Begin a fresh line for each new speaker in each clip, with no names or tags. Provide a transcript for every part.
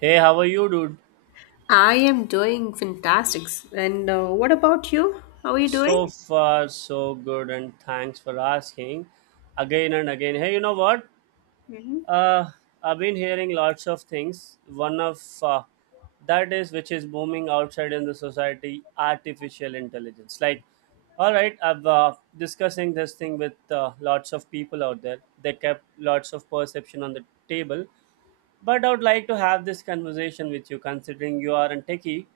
Hey, how are you, dude?
I am doing fantastic. And what about you? How are you
So
doing?
far, so good, and thanks for asking again and again. Hey, you know what?
Hmm.
Uh, I've been hearing lots of things. One of that is which is booming outside in the society artificial intelligence. All right, I've discussing this thing with lots of people out there. They kept lots of perception on the table. But I would like to have this conversation with you considering you are a techie.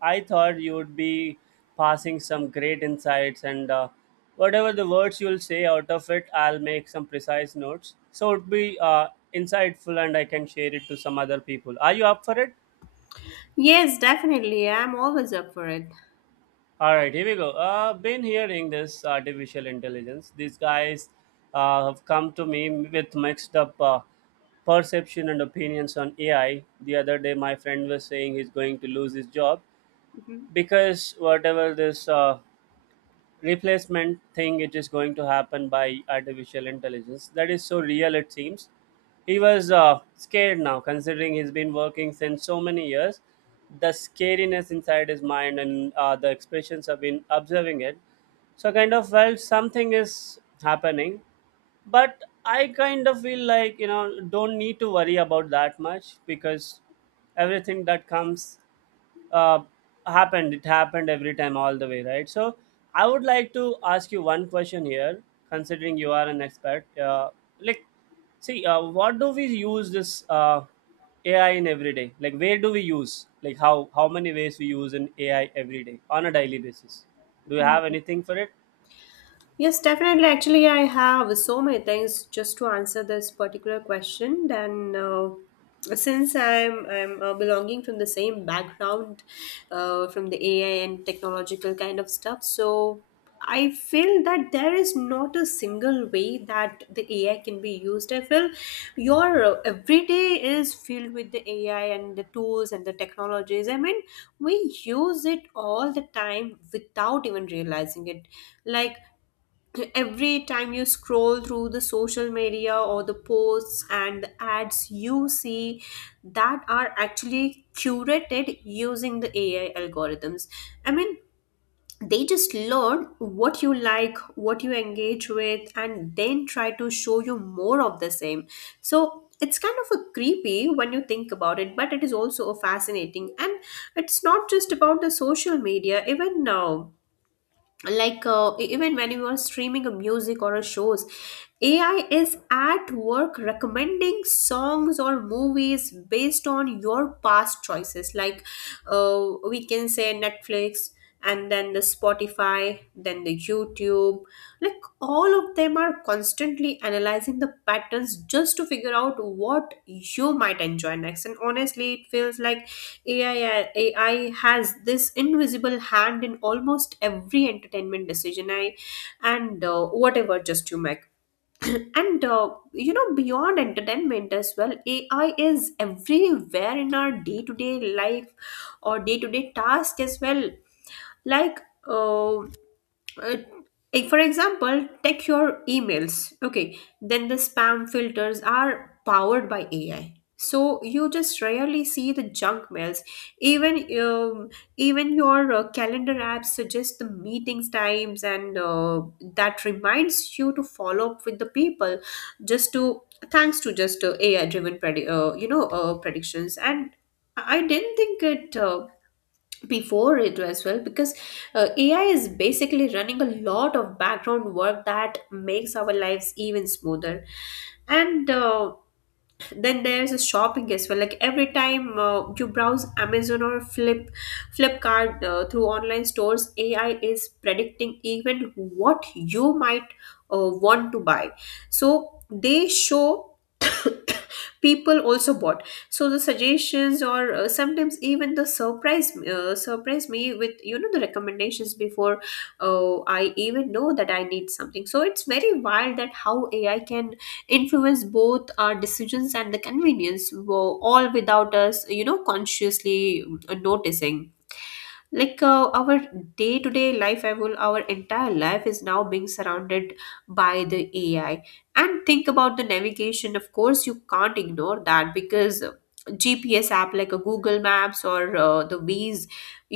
I thought you would be passing some great insights and whatever the words you'll say out of it, I'll make some precise notes. So it would be insightful and I can share it to some other people. Are you up for it?
Yes, definitely. I'm always up for it.
All right, here we go. Been hearing this artificial intelligence. These guys have come to me with mixed up perception and opinions on AI. The other day, my friend was saying he's going to lose his job because whatever this replacement thing it is going to happen by artificial intelligence that is so real it seems he was scared now considering he's been working since so many years, the scariness inside his mind and the expressions have been observing it, so I kind of felt something is happening, but I kind of feel like, you know, don't need to worry about that much because everything that comes, uh, happened. It happened every time, all the way, right? So, I would like to ask you one question here, considering you are an expert. Like, see, what do we use this AI in every day? Like, where do we use? Like, how many ways we use in AI every day on a daily basis? Do you have anything for it?
Yes, definitely. Actually, I have so many things just to answer this particular question. Then, since I'm belonging from the same background, from the AI and technological kind of stuff, so I feel that there is not a single way that the AI can be used. I feel your everyday is filled with the AI and the tools and the technologies. I mean, we use it all the time without even realizing it. Like every time you scroll through the social media or the posts and the ads you see that are actually curated using the AI algorithms. I mean, they just learn what you like, what you engage with, and then try to show you more of the same. So it's kind of a creepy when you think about it, but it is also a fascinating. And it's not just about the social media, even now, like, even when you are streaming a music or a shows, AI is at work recommending songs or movies based on your past choices, like we can say Netflix, and then the Spotify, then the YouTube. Like all of them are constantly analyzing the patterns just to figure out what you might enjoy next. And honestly, it feels like AI has this invisible hand in almost every entertainment decision I and whatever just you make. And you know beyond entertainment as well, AI is everywhere in our day to day life or day to day task as well. Like, uh, uh, for example, take your emails. Okay, then the spam filters are powered by AI. So you just rarely see the junk mails. Even um, even your calendar apps suggest the meetings times, and that reminds you to follow up with the people, just to thanks to just AI driven predictions. And I didn't think it. Before it as well, because AI is basically running a lot of background work that makes our lives even smoother. And then there's a shopping as well, like every time you browse Amazon or Flipkart through online stores, AI is predicting even what you might want to buy. So they show people also bought. So the suggestions, or sometimes even the surprise surprise me with, you know, the recommendations before I even know that I need something. So it's very wild that how AI can influence both our decisions and the convenience, all without us, you know, consciously noticing. Like, our day to day life, I will our entire life is now being surrounded by the AI. And think about the navigation, of course you can't ignore that, because GPS app like a Google Maps or the ways,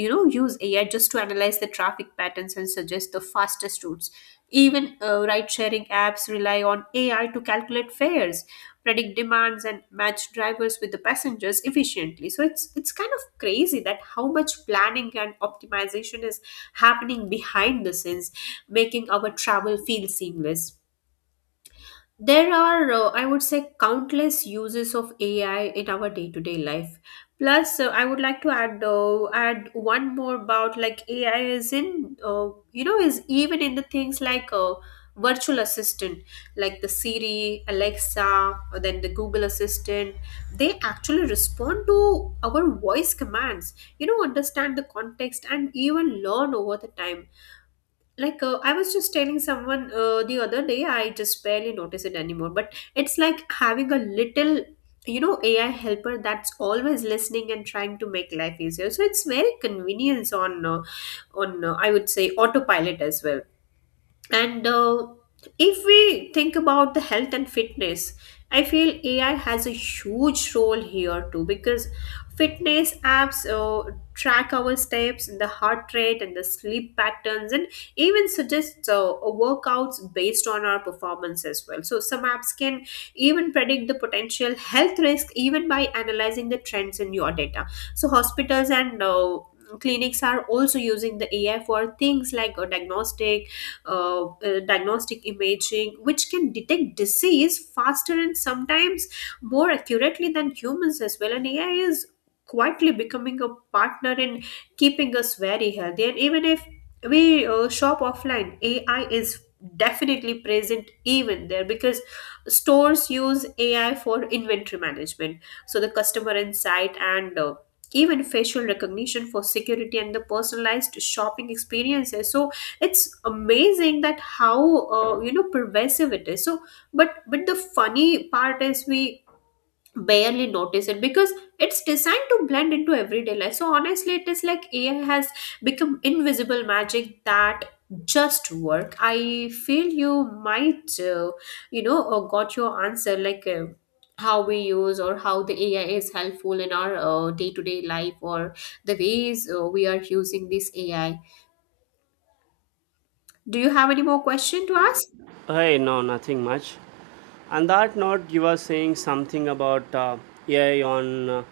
you know, use AI just to analyze the traffic patterns and suggest the fastest routes. Even ride sharing apps rely on AI to calculate fares, predict demands, and match drivers with the passengers efficiently. So it's kind of crazy that how much planning and optimization is happening behind the scenes, making our travel feel seamless. There are, I would say, countless uses of AI in our day-to-day life. Plus, I would like to add one more about, like, AI is in, you know, is even in the things like virtual assistant, like the Siri, Alexa, or then the Google Assistant. They actually respond to our voice commands, you know, understand the context and even learn over the time. Like, I was just telling someone the other day, I just barely notice it anymore, but it's like having a little, you know, AI helper that's always listening and trying to make life easier. So it's very convenience on I would say autopilot as well. And if we think about the health and fitness, I feel AI has a huge role here too, because fitness apps track our steps, and the heart rate, and the sleep patterns, and even suggest workouts based on our performance as well. So, some apps can even predict the potential health risk even by analyzing the trends in your data. So, hospitals and clinics are also using the AI for things like diagnostic diagnostic imaging, which can detect disease faster and sometimes more accurately than humans as well. And AI is quietly becoming a partner in keeping us very healthy. And even if we shop offline, AI is definitely present even there, because stores use AI for inventory management. So the customer insight and even facial recognition for security and the personalized shopping experiences. So it's amazing that how you know pervasive it is. So but the funny part is we barely notice it because it's designed to blend into everyday life. So honestly, it is like AI has become invisible magic that just work. I feel you might you know got your answer, like how we use or how the AI is helpful in our day-to-day life or the ways we are using this AI. Do you have any more question to ask?
Hey, no, nothing much. On that note, you were saying something about AI on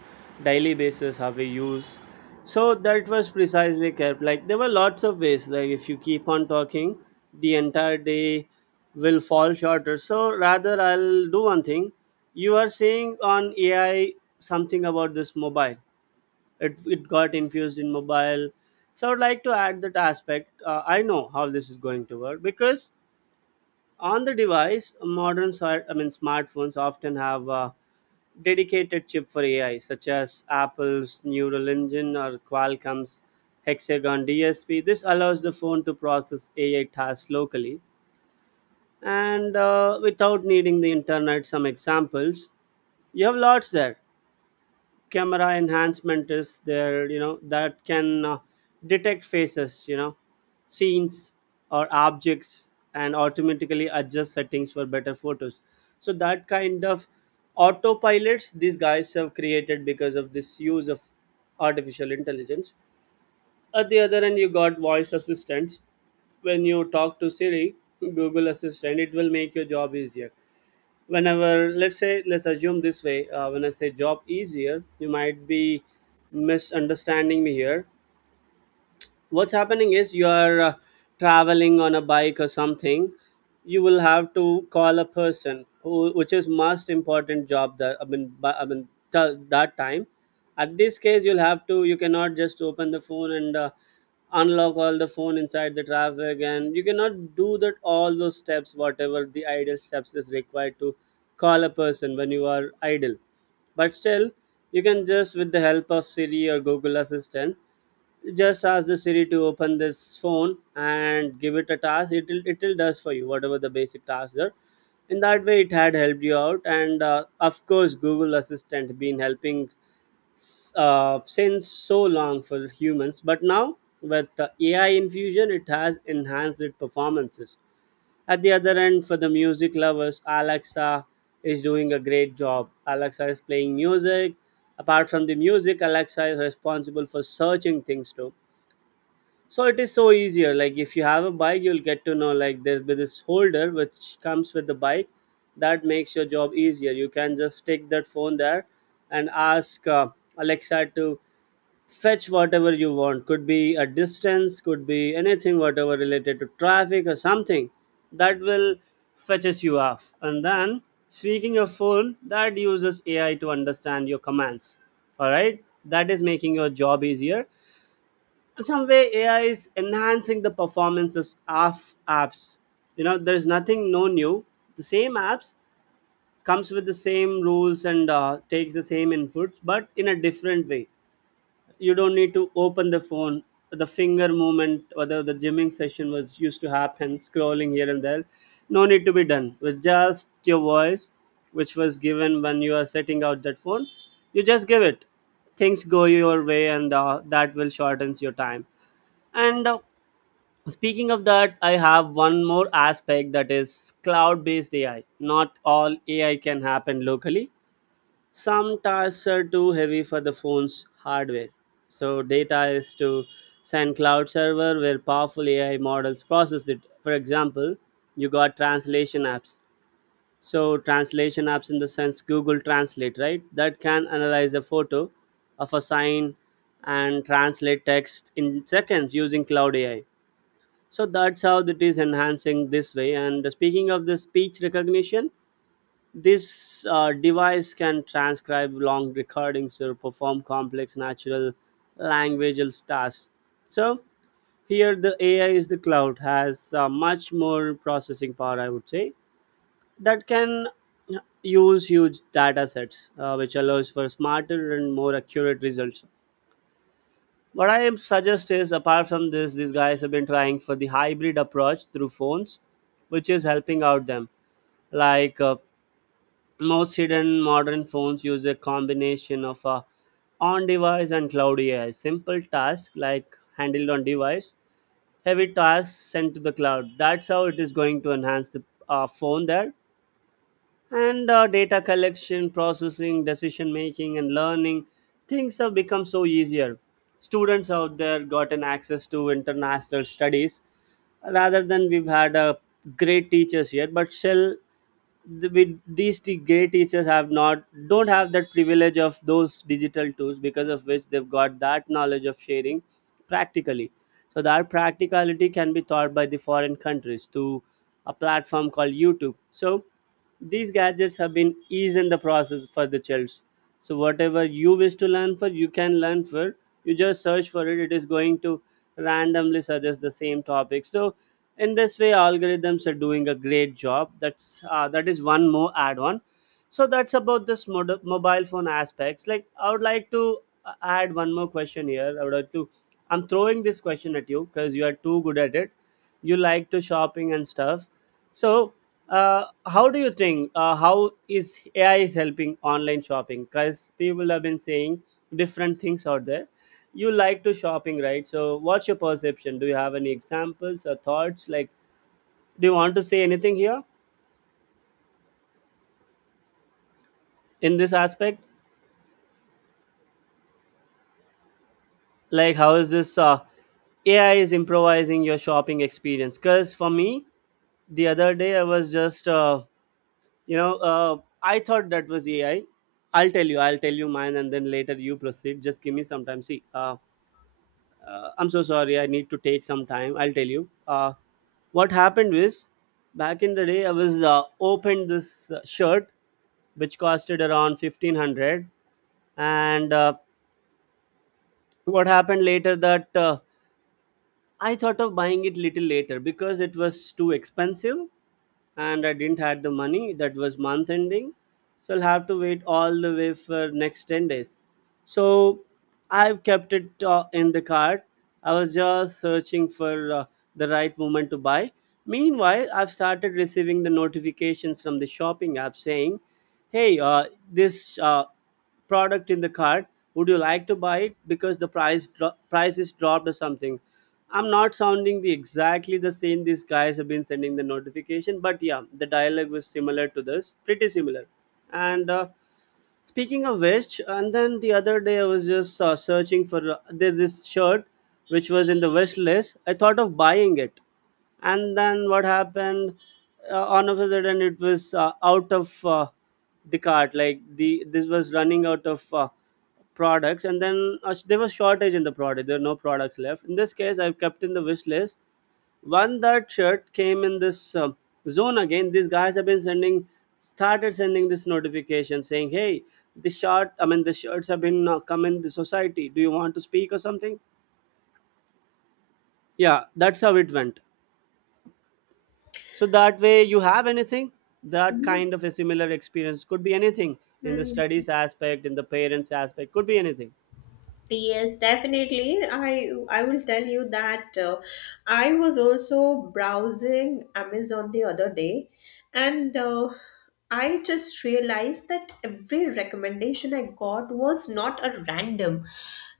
daily basis how we use. So that was precisely kept. Like there were lots of ways. Like if you keep on talking, the entire day will fall shorter. So rather, I'll do one thing. You are saying on AI something about this mobile. It got infused in mobile. So I would like to add that aspect. I know how this is going to work because on the device, modern smart I mean smartphones often have a dedicated chip for AI, such as Apple's Neural Engine or Qualcomm's Hexagon DSP. This allows the phone to process AI tasks locally and without needing the internet. Some examples you have lots there. Camera enhancement is there, you know, that can detect faces, you know, scenes or objects, and automatically adjust settings for better photos. So that kind of autopilots these guys have created because of this use of artificial intelligence. At the other end, you got voice assistants. When you talk to Siri, Google Assistant, it will make your job easier. Whenever, let's say, let's assume this way, when I say job easier you might be misunderstanding me here. What's happening is you are traveling on a bike or something. You will have to call a person who, which is most important job that, that time, at this case you'll have to, you cannot just open the phone and unlock all the phone inside the traffic, and you cannot do that, all those steps whatever the idle steps is required to call a person when you are idle. But still, you can just with the help of Siri or Google Assistant, just ask the Siri to open this phone and give it a task. It'll does for you whatever the basic tasks are. In that way, it had helped you out, and of course, Google Assistant been helping since so long for humans. But now with the AI infusion, it has enhanced its performances. At the other end, for the music lovers, Alexa is doing a great job. Alexa is playing music. Apart from the music, Alexa is responsible for searching things too. So it is so easier. Like if you have a bike, you'll get to know, like there's be this holder which comes with the bike that makes your job easier. You can just stick that phone there and ask Alexa to fetch whatever you want. Could be a distance, could be anything, whatever related to traffic or something, that will fetches you off. And then, speaking of phone that uses AI to understand your commands, all right, that is making your job easier. Some way AI is enhancing the performances of apps. You know, there's nothing no new. The same apps comes with the same rules and takes the same inputs, but in a different way. You don't need to open the phone. The finger movement, whether the gymming session was used to happen, scrolling here and there, no need to be done. With just your voice, which was given when you are setting out that phone, you just give it. Things go your way, and that will shortens your time and speaking of that, I have one more aspect that is cloud based AI. Not all AI can happen locally. Some tasks are too heavy for the phone's hardware. So, data is to send cloud server where powerful AI models process it. For example, you got translation apps. So, translation apps in the sense Google Translate, right? That can analyze a photo of a sign and translate text in seconds using cloud AI. So that's how it is enhancing this way. And speaking of the speech recognition, this device can transcribe long recordings or perform complex natural languageal tasks. So here the AI is, the cloud has much more processing power, I would say, that can use huge data sets, which allows for smarter and more accurate results. What I suggest is, apart from this, these guys have been trying for the hybrid approach through phones, which is helping out them. Like uh, most hidden modern phones use a combination of a on-device and cloud AI. Simple tasks like handled on device, heavy tasks sent to the cloud. That's how it is going to enhance the phone there. And data collection, processing, decision making, and learning things have become so easier. Students out there gotten access to international studies. Rather than we've had great teachers here, but still the, with these great teachers have not, don't have that privilege of those digital tools, because of which they've got that knowledge of sharing practically. So that practicality can be taught by the foreign countries to a platform called YouTube. So these gadgets have been ease in the process for the childs. So whatever you wish to learn for, you can learn for. You just search for it, it is going to randomly suggest the same topic. So in this way algorithms are doing a great job. That's that is one more add on. So that's about this mobile phone aspects. Like I would like to add one more question here. I would like to, I'm throwing this question at you because you are too good at it. You like to shopping and stuff. So how do you think, how is AI is helping online shopping, because people have been saying different things out there. You like to shopping, right? So what's your perception? Do you have any examples or thoughts? Like, do you want to say anything here in this aspect? Like how is this AI is improvising your shopping experience? Because for me, the other day I was just you know, I thought that was AI. I'll tell you, I'll tell you mine, and then later you proceed. Just give me some time. See, I'm so sorry, I need to take some time. I'll tell you what happened was, back in the day I was opened this shirt which costed around 1500. And what happened later that I thought of buying it little later because it was too expensive, and I didn't had the money. That was month ending, so I'll have to wait all the way for next 10 days. So I've kept it in the cart. I was just searching for the right moment to buy. Meanwhile, I've started receiving the notifications from the shopping app saying, "Hey, this product in the cart. Would you like to buy it because the price is dropped or something?" I'm not sounding the exactly the same these guys have been sending the notification, but yeah, the dialogue was similar to this, pretty similar. And Speaking of which, and then the other day I was just searching for there's this shirt which was in the wish list. I thought of buying it, and then what happened? On of a sudden, it was out of the cart. Like the this was running out of products, and then there was shortage in the product. There were no products left. In this case, I've kept in the wish list, one that shirt came in this zone again. These guys have been started sending this notification saying, "Hey, the shirt. I mean, the shirts have been come in the society. Do you want to speak or something?" Yeah, that's how it went. So that way, you have anything that
Mhm.
kind of a similar experience could be anything in the studies aspect, in the parents aspect, could be anything.
Yes, definitely. I I will tell you that I was also browsing Amazon the other day, and I just realized that every recommendation I got was not a random.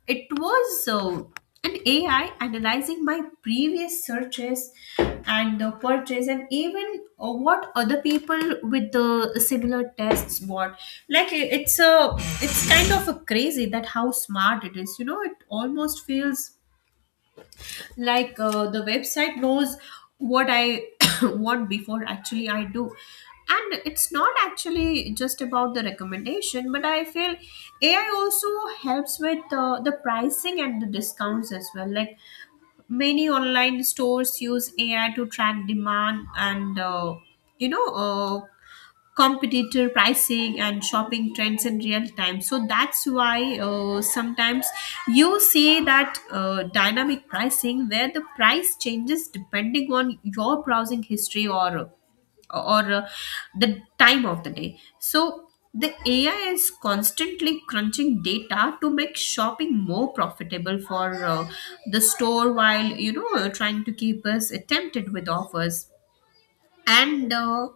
It was an AI analyzing my previous searches and purchase and even what other people with the similar tests bought. Like, it's kind of a crazy that how smart it is. You know, it almost feels like the website knows what I want before actually I do. And it's not actually just about the recommendation, but I feel AI also helps with the pricing and the discounts as well. Like many online stores use AI to track demand and you know competitor pricing and shopping trends in real time. So that's why sometimes you see that dynamic pricing where the price changes depending on your browsing history or the time of the day. So the AI is constantly crunching data to make shopping more profitable for the store while, you know, trying to keep us tempted with offers. And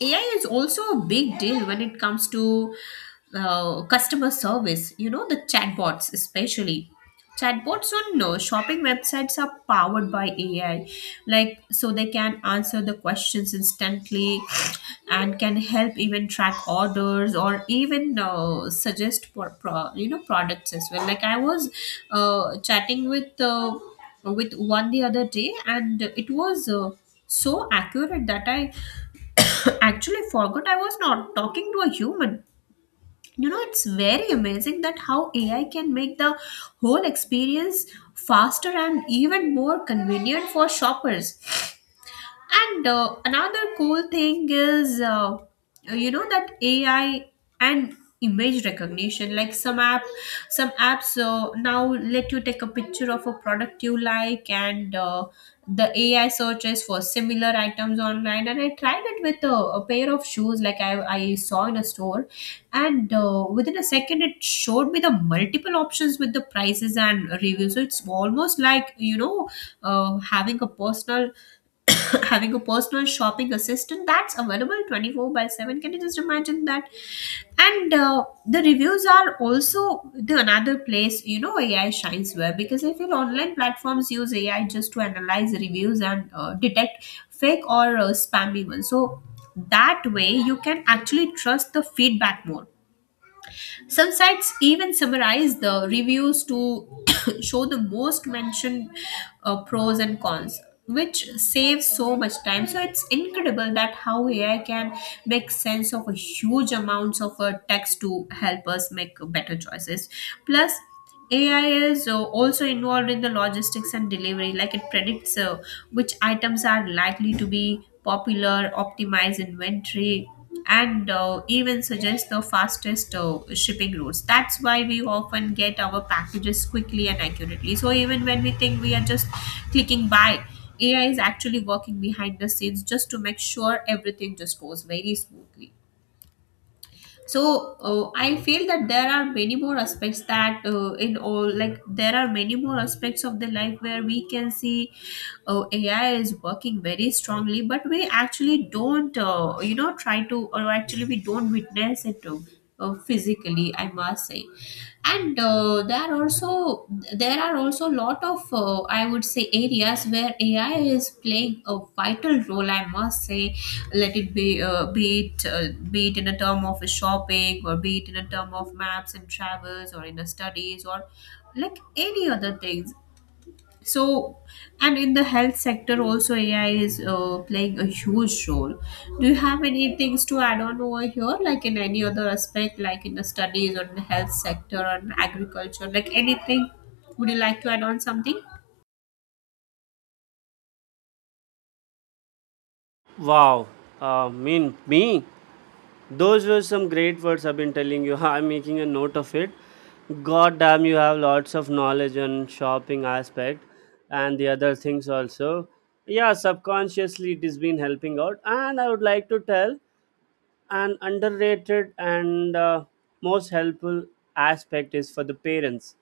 AI is also a big deal when it comes to customer service. You know, the chatbots, especially. Chatbots on shopping websites are powered by AI, like so they can answer the questions instantly and can help even track orders or even suggest for you know products as well. Like I was chatting with one the other day, and it was so accurate that I actually forgot I was not talking to a human. You know, it's very amazing that how AI can make the whole experience faster and even more convenient for shoppers. And another cool thing is, you know that AI and image recognition. Like, some apps now let you take a picture of a product you like, and the AI searches for similar items online. And I tried it with a pair of shoes, like I saw in a store, and within a second it showed me the multiple options with the prices and reviews. So it's almost like, you know, having a personal having a personal shopping assistant that's available 24 by 7. Can you just imagine that? And the reviews are also the another place, you know, AI shines, where because I feel online platforms use AI just to analyze reviews and detect fake or spammy ones. So that way you can actually trust the feedback more. Some sites even summarize the reviews to show the most mentioned pros and cons, which saves so much time. So it's incredible that how AI can make sense of a huge amounts of text to help us make better choices. Plus, AI is also involved in the logistics and delivery, like it predicts which items are likely to be popular, optimize inventory, and even suggest the fastest shipping routes. That's why we often get our packages quickly and accurately. So, even when we think we are just clicking buy, AI is actually working behind the scenes just to make sure everything just goes very smoothly, so I feel that there are many more aspects that in all like there are many more aspects of the life where we can see AI is working very strongly, but we actually don't you know try to or actually we don't witness it, physically, I must say. And there are also a lot of I would say areas where AI is playing a vital role, I must say. Let it be uh, be it uh, be it in a term of shopping, or be it in a term of maps and travels, or in a studies, or like any other things. So, and in the health sector also, AI is playing a huge role. Do you have any things to add on over here, like in any other aspect, like in the studies or in the health sector or in agriculture, like anything? Would you like to add on something?
Wow, mean me. Those were some great words I've been telling you. I'm making a note of it. God damn, you have lots of knowledge on shopping aspect and the other things also. Yeah, subconsciously it has been helping out. And I would like to tell an underrated and most helpful aspect is for the parents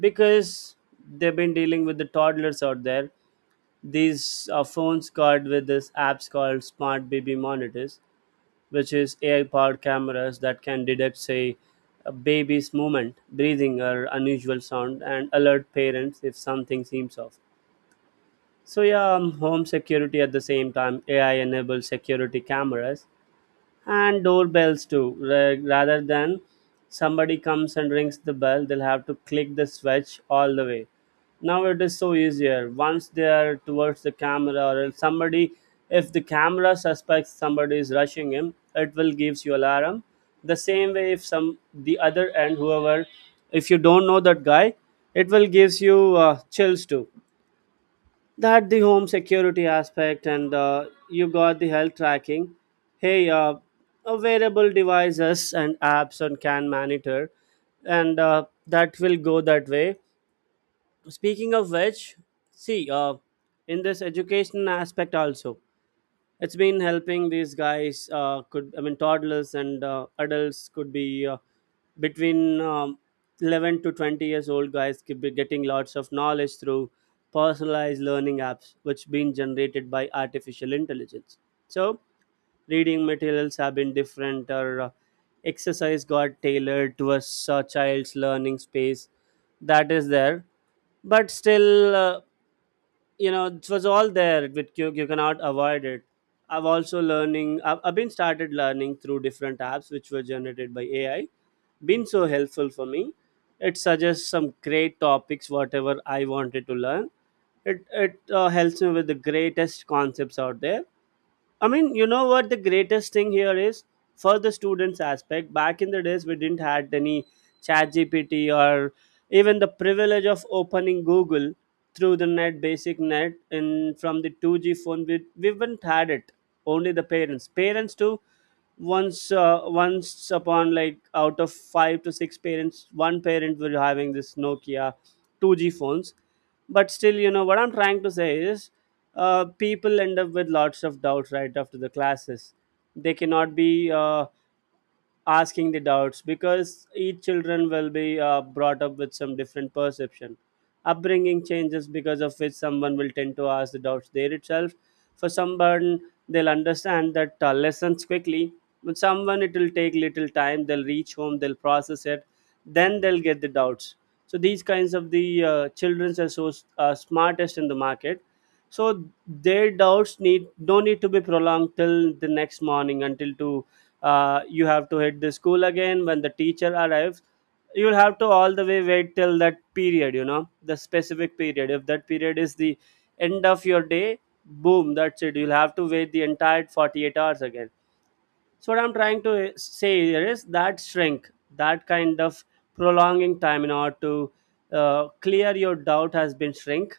because they've been dealing with the toddlers out there. These phones called with this apps called smart baby monitors which is AI-powered cameras that can detect, say, a baby's movement, breathing, or unusual sound, and alert parents if something seems off. So yeah, home security at the same time, AI enabled security cameras and doorbells too rather than somebody comes and rings the bell, they'll have to click the switch all the way. Now it is so easier once they are towards the camera, or if somebody, if the camera suspects somebody is rushing him, it will gives you alarm. The same way if some the other end, whoever, if you don't know that guy, it will gives you chills too. That the home security aspect, and you got the health tracking. Hey, wearable devices and apps and can monitor, and that will go that way. Speaking of which, see, in this education aspect also, it's been helping these guys could I mean toddlers and adults could be between 11 to 20 years old guys could be getting lots of knowledge through personalized learning apps which been generated by artificial intelligence. So reading materials have been different, or exercise got tailored to a child's learning space. That is there, but still you know, it was all there with you, you cannot avoid it. I've also learning I've been started learning through different apps which were generated by AI. Been so helpful for me. It suggests some great topics whatever I wanted to learn. It helps me with the greatest concepts out there. I mean, you know what the greatest thing here is for the students aspect. Back in the days, we didn't had any chat GPT, or even the privilege of opening Google through the net, basic net, and from the 2G phone. We haven't had it. Only the parents. Parents too, once once upon like out of five to six parents one parent were having this nokia 2G phones. But still, you know what I'm trying to say is, people end up with lots of doubts right after the classes. They cannot be asking the doubts because each children will be brought up with some different perception. Upbringing changes, because of which someone will tend to ask the doubts there itself. For someone, they'll understand that lessons quickly, but someone it will take little time, they'll reach home, they'll process it, then they'll get the doubts. So these kinds of the children's are so smartest in the market. So their doubts need don't need to be prolonged till the next morning until to, you have to hit the school again when the teacher arrives. You'll have to all the way wait till that period, you know, the specific period. If that period is the end of your day, boom, that's it, you'll have to wait the entire 48 hours again. So what I'm trying to say here is that shrink, that kind of prolonging time in order to clear your doubt has been shrink.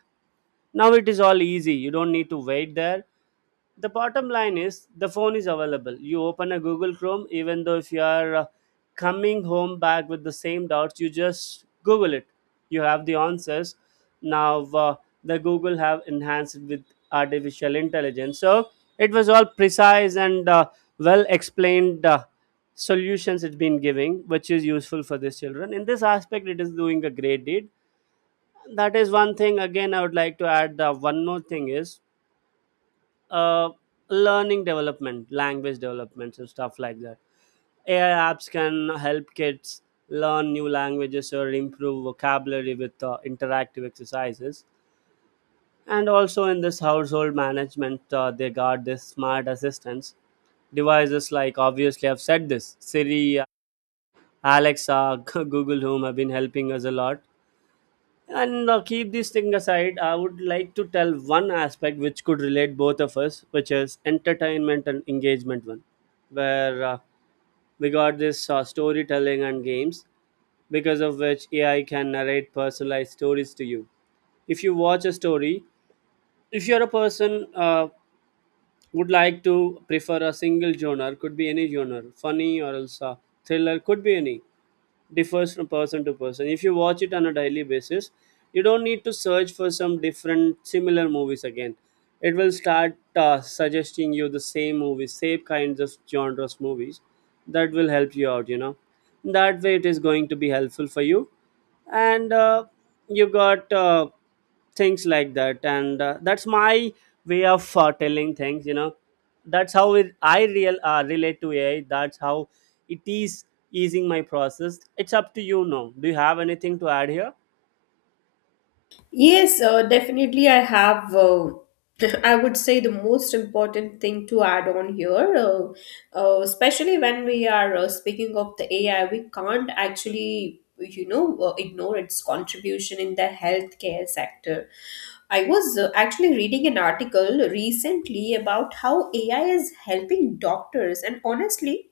Now it is all easy. You don't need to wait there. The bottom line is the phone is available. You open a Google Chrome, even though if you are coming home back with the same doubts, you just Google it. You have the answers. Now the Google have enhanced it with artificial intelligence. So it was all precise and well explained solutions it's been giving, which is useful for these children. In this aspect, it is doing a great deed. That is one thing. Again, I would like to add one more thing is, uh, learning development, language developments and stuff like that. AI apps can help kids learn new languages or improve vocabulary with interactive exercises. And also in this household management, they got this smart assistants devices like, obviously I've said this, Siri, Alexa, Google Home have been helping us a lot. And keep this thing aside, I would like to tell one aspect which could relate both of us, which is entertainment and engagement one, where we got this storytelling and games, because of which AI can narrate personalized stories to you. If you watch a story, if you're a person would like to prefer a single genre, could be any genre, funny or else thriller, could be any, differs from person to person. If you watch it on a daily basis, you don't need to search for some different similar movies again. It will start suggesting you the same movies, same kinds of genres movies. That will help you out, you know. That way it is going to be helpful for you. And you got things like that, and that's my way of telling things, you know. That's how I real relate to AI. That's how it is easing my process. It's up to you now, do you have anything to add here?
Yes, definitely. I have, I would say, the most important thing to add on here, especially when we are speaking of the AI, we can't actually, you know, ignore its contribution in the healthcare sector. I was actually reading an article recently about how AI is helping doctors, and honestly,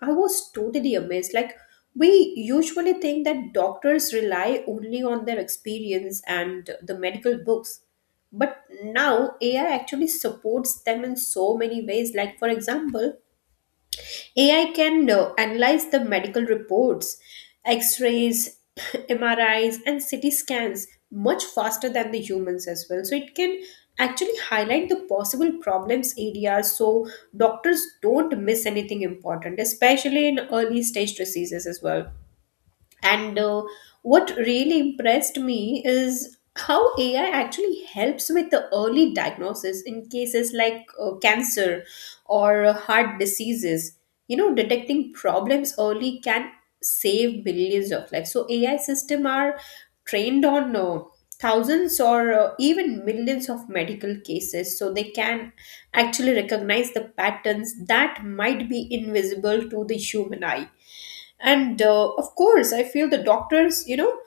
I was totally amazed. Like, we usually think that doctors rely only on their experience and the medical books, but now AI actually supports them in so many ways. Like, for example, AI can analyze the medical reports, x rays, MRIs, and CT scans much faster than the humans as well. So it can actually highlight the possible problems areas so doctors don't miss anything important, especially in early stage diseases as well. And what really impressed me is how AI actually helps with the early diagnosis in cases like cancer or heart diseases. You know, detecting problems early can save millions of lives. So AI system are trained on thousands or even millions of medical cases, so they can actually recognize the patterns that might be invisible to the human eye. And of course, I feel the doctors, you know,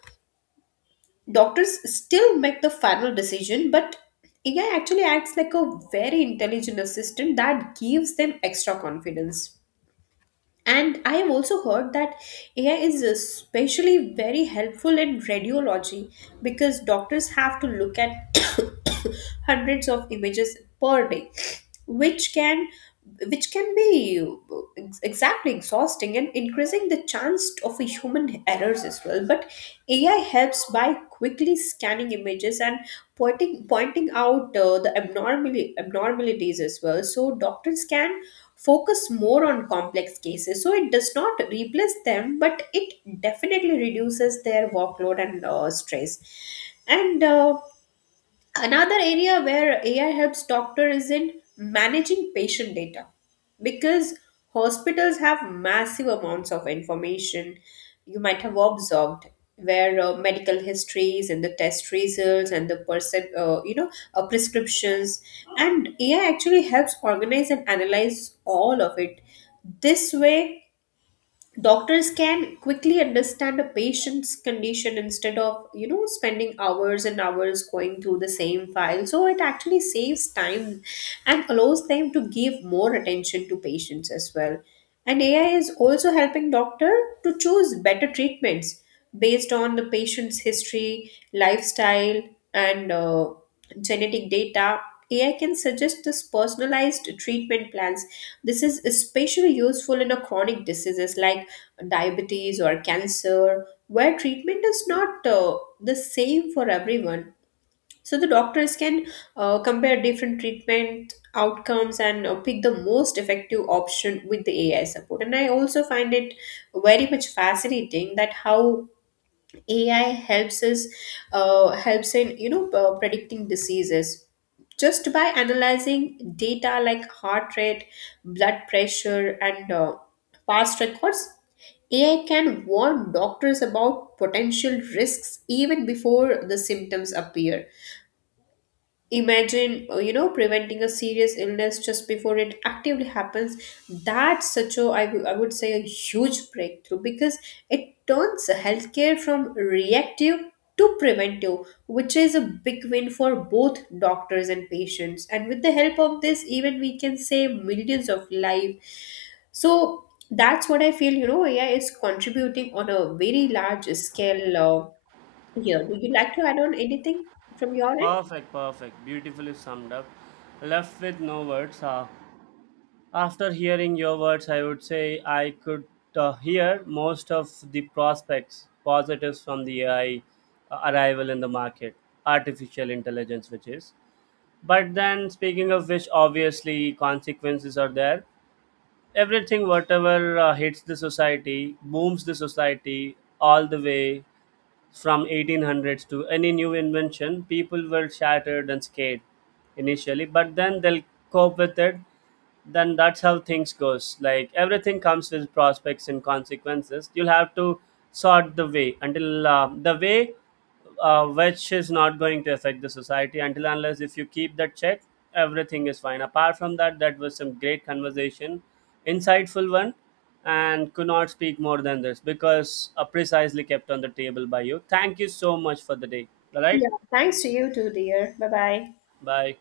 doctors still make the final decision, but AI actually acts like a very intelligent assistant that gives them extra confidence. And I have also heard that AI is especially very helpful in radiology, because doctors have to look at hundreds of images per day, which can which can be exactly exhausting and increasing the chance of a human errors as well. But AI helps by quickly scanning images and pointing out the abnormally abnormalities as well. So doctors can focus more on complex cases. So it does not replace them, but it definitely reduces their workload and stress. And another area where AI helps doctor is in managing patient data, because hospitals have massive amounts of information, you might have observed, where medical histories and the test results and the person prescriptions, and AI actually helps organize and analyze all of it. This way, doctors can quickly understand a patient's condition instead of, you know, spending hours and hours going through the same file, so it actually saves time and allows them to give more attention to patients as well. And AI is also helping doctor to choose better treatments based on the patient's history, lifestyle, and genetic data. AI can suggest this personalized treatment plans. This is especially useful in a chronic diseases like diabetes or cancer, where treatment is not the same for everyone. So the doctors can compare different treatment outcomes and pick the most effective option with the AI support. And I also find it very much fascinating that how AI helps us helps in, you know, predicting diseases just by analyzing data like heart rate, blood pressure, and past records. AI can warn doctors about potential risks even before the symptoms appear. Imagine, you know, preventing a serious illness just before it actively happens. That's such a I would say a huge breakthrough, because it turns healthcare from reactive to preventive, which is a big win for both doctors and patients, and with the help of this, even we can save millions of lives. So that's what I feel, you know, AI is contributing on a very large scale. Here, would you like to add on anything from your end?
Perfect, perfect, beautifully summed up. Left with no words. After hearing your words, I would say I could hear most of the prospects, positives from the AI arrival in the market, artificial intelligence, which is. But then, speaking of which, obviously consequences are there. Everything, whatever hits the society, booms the society all the way from 1800s to any new invention. People were shattered and scared initially, but then they'll cope with it. Then that's how things goes. Like everything comes with prospects and consequences, you'll have to sort the way until the way which is not going to affect the society. Until unless if you keep that check, everything is fine. Apart from that, that was some great conversation, insightful one, and could not speak more than this because precisely kept on the table by you. Thank you so much for the day. All right.
Yeah. Thanks to you too, dear. Bye bye.
Bye.